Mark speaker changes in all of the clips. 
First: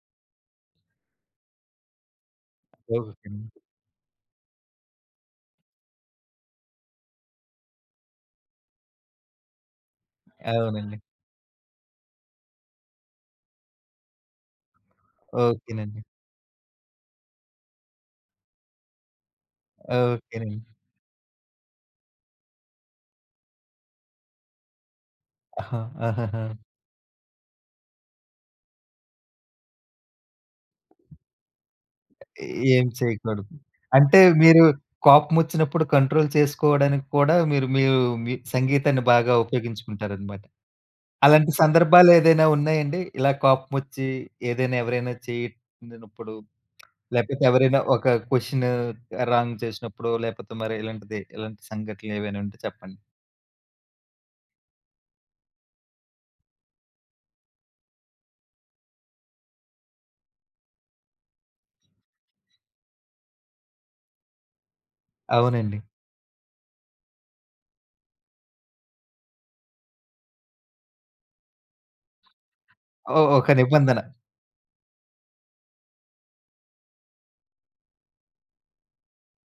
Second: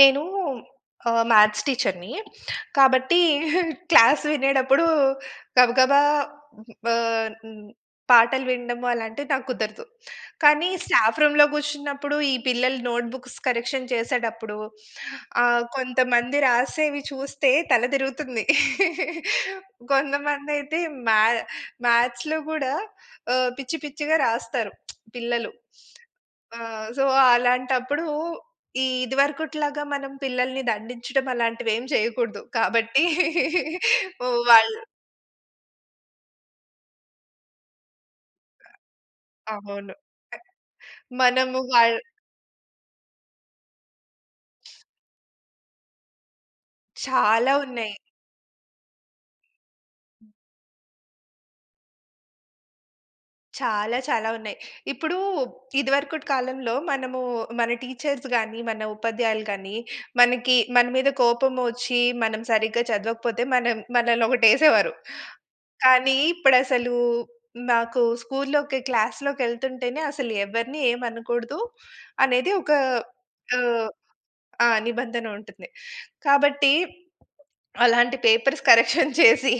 Speaker 1: నేనూ ఆహ్, మ్యాథ్స్ టీచర్‌ని. కాబట్టీ,
Speaker 2: ఓకే నండి.
Speaker 1: క్లాస్ వినేటప్పుడూ గబగబా హ్మ్, బాన్ హ్మ్, పాటలు విండము అలాంటివి నాకు కుదరదు. కానీ,
Speaker 2: అవునండి.
Speaker 1: స్టాఫ్ రూమ్‌లో గూర్చున్నప్పుడు, ఈ పిల్లలు నోట్‌బుక్స్ కరెక్షన్ చేసేటప్పుడు ఆహ్,
Speaker 2: ఓకే నండి.
Speaker 1: కొంతమంది రాసేవి చూస్తే తల దిరుగుతుంది.
Speaker 2: ఓకే నండి.
Speaker 1: గొంతమందయితే మా మ్యాథ్స్‌లో గూడా ఆహ్, పిచ్చి, పిచ్చిగా రాస్తారు పిల్లలు.
Speaker 2: ఆహా! ఆహాహా!
Speaker 1: ఆ! సో, అలాంటప్పుడూ, ఈ ఇది వరుకుట్లాగా మనం పిల్లలని దండించటం అలాంటివేం చెయకూడదు.
Speaker 2: ఎ ఏం
Speaker 1: కాబట్టీ,
Speaker 2: చేయకూడదు. అంటే,
Speaker 1: ఒ
Speaker 2: మీరు
Speaker 1: వాళ్ళు
Speaker 2: కోపమొచ్చినప్పుడు కంట్రోల్ చేసుకోవడానికి కూడా మీరు, మీ యూ మీ సంగీతాన్ని బాగా
Speaker 1: అవును.
Speaker 2: ఉపయోగించుకుంటారనమాట.
Speaker 1: టక్
Speaker 2: అలాంటి
Speaker 1: మనము వాళ్
Speaker 2: సందర్భాలేదైనా ఉన్నాయండి? ఇలా కోపమొచ్చీ ఏదైనా, ఎవరైనా చేసినప్పుడు, లేపోతే
Speaker 1: చాలా
Speaker 2: ఎవరైనా
Speaker 1: ఉన్నయి.
Speaker 2: ఒక కొషనూ రాంగ్ చేసినప్పుడో,
Speaker 1: హ్మ్.
Speaker 2: లేపోతే మరెలాంటిది, ఇలాంటి సంఘటనలేవైనుంటే చెప్పండి.
Speaker 1: చాలా, చాలా ఉన్నయి. ఇప్పుడూ ఇదివరుకుటి కాలంలో మనమూ మన టీచర్స్ గానీ, మన ఉపాధ్యాయులు కానీ, మనకి మన మీద కోపమొచ్చీ, మనం సరిగ్గా చదవకపోతే, మనం మనలనొకటేసేవారు.
Speaker 2: అవునండి.
Speaker 1: కానీ, ఇప్పుడసలూ నాకు స్కూల్‌లోకి, క్లాస్‌లోకెళ్తుంటేనే అసలు ఎవరిని ఏమనకూడదు, అనేది ఒకా
Speaker 2: ఓహ్! ఒక
Speaker 1: ఆహ్
Speaker 2: నిబంధన.
Speaker 1: ఆ! నిబంధన ఉంటుంది. కాబట్టి, అలాంటి పేపర్స్ కరెక్షన్ చేసీ,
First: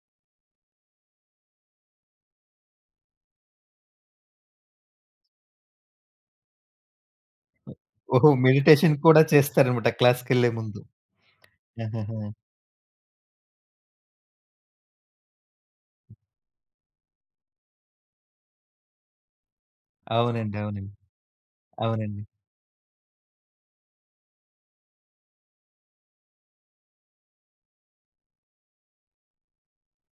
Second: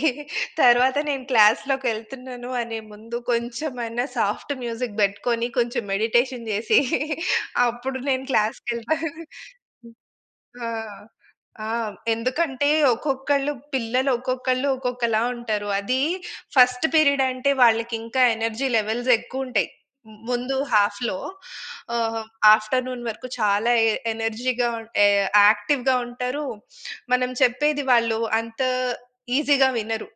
Speaker 1: తర్వాత నేను క్లాస్‌లోకెళ్తున్నాను అనే ముందు, కొంచెమయినా సాఫ్ట్ మ్యూజిక్ బెట్టుకొని, కొంచెం మెడిటేషన్ జేసి,
Speaker 2: ఒ
Speaker 1: అప్పుడు నేను
Speaker 2: ఓహో! మెడిటేషన్
Speaker 1: క్లాస్‌కెళ్తాను.
Speaker 2: కూడా చేస్తారనమాట
Speaker 1: హ్మ్.
Speaker 2: క్లాస్‌కెళ్ళే
Speaker 1: ఆ!
Speaker 2: ముందు.
Speaker 1: ఆ!
Speaker 2: హుహుహు.
Speaker 1: ఎందుకంటే, ఒక్కొక్కళ్ళు పిల్లలు, ఒక్కొక్కళ్ళు ఒక్కొక్కలా ఉంటారు. అదీ ఫస్ట్ పీరిడంటే వాళ్ళకింకా ఎనర్జీ లెవెల్సెక్కువుంటయి. మ్ ముందు
Speaker 2: అవునండి. అవునండి.
Speaker 1: హాఫ్‌లో ఆహ్,
Speaker 2: అవునండి.
Speaker 1: హ్మ్, ఆఫ్టర్‌నూన్ వరకు చాలా ఎ ఎనర్జీగా ఉన్ ఎ యాక్టివ్‌గా ఉంటరూ, మనం చెప్పేది వాళ్ళు అంతా ఈజీగా వినరు.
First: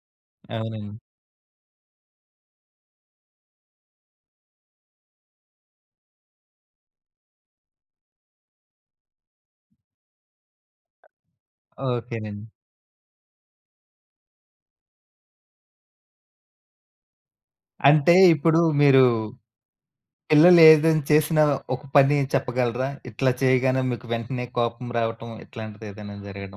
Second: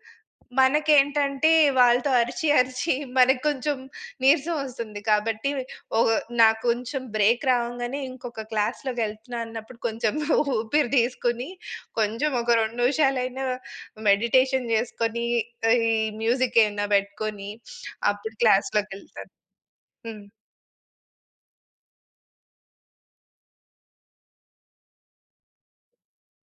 Speaker 2: అవునా?
Speaker 1: మనకేంటంటే, వాళ్ళతో అరిచి, అరిచి మనకి కొంచెం నీరసవొస్తుంది. కాబట్టి, ఒగ్ నా కొంచెం బ్రేక్ రావంగానే, ఇంకొక క్లాస్‌లోకెళ్తున్నా అన్నప్పుడు, కొంచెం ఊపిరి దీసుకుని, కొంచెం
Speaker 2: ఓకేనండి.
Speaker 1: ఒక 2 నిమిషాలైనా మెడిటేషన్ జేసుకొని, ఈ మ్యూజిక్కేవన్నా బెట్టుకొనీ
Speaker 2: అంటే,
Speaker 1: అప్పుడు
Speaker 2: ఇప్పుడు మీరూ
Speaker 1: క్లాస్‌లోకెళ్తాను. హ్మ్.
Speaker 2: పిల్లలేదైనా చేసినా ఒక పనీ చెప్పగలరా, ఇట్లా చెయగానే మీకు వెంటనే కోపం రావటం, ఇట్లాంటిదేదన్నా జరగడం.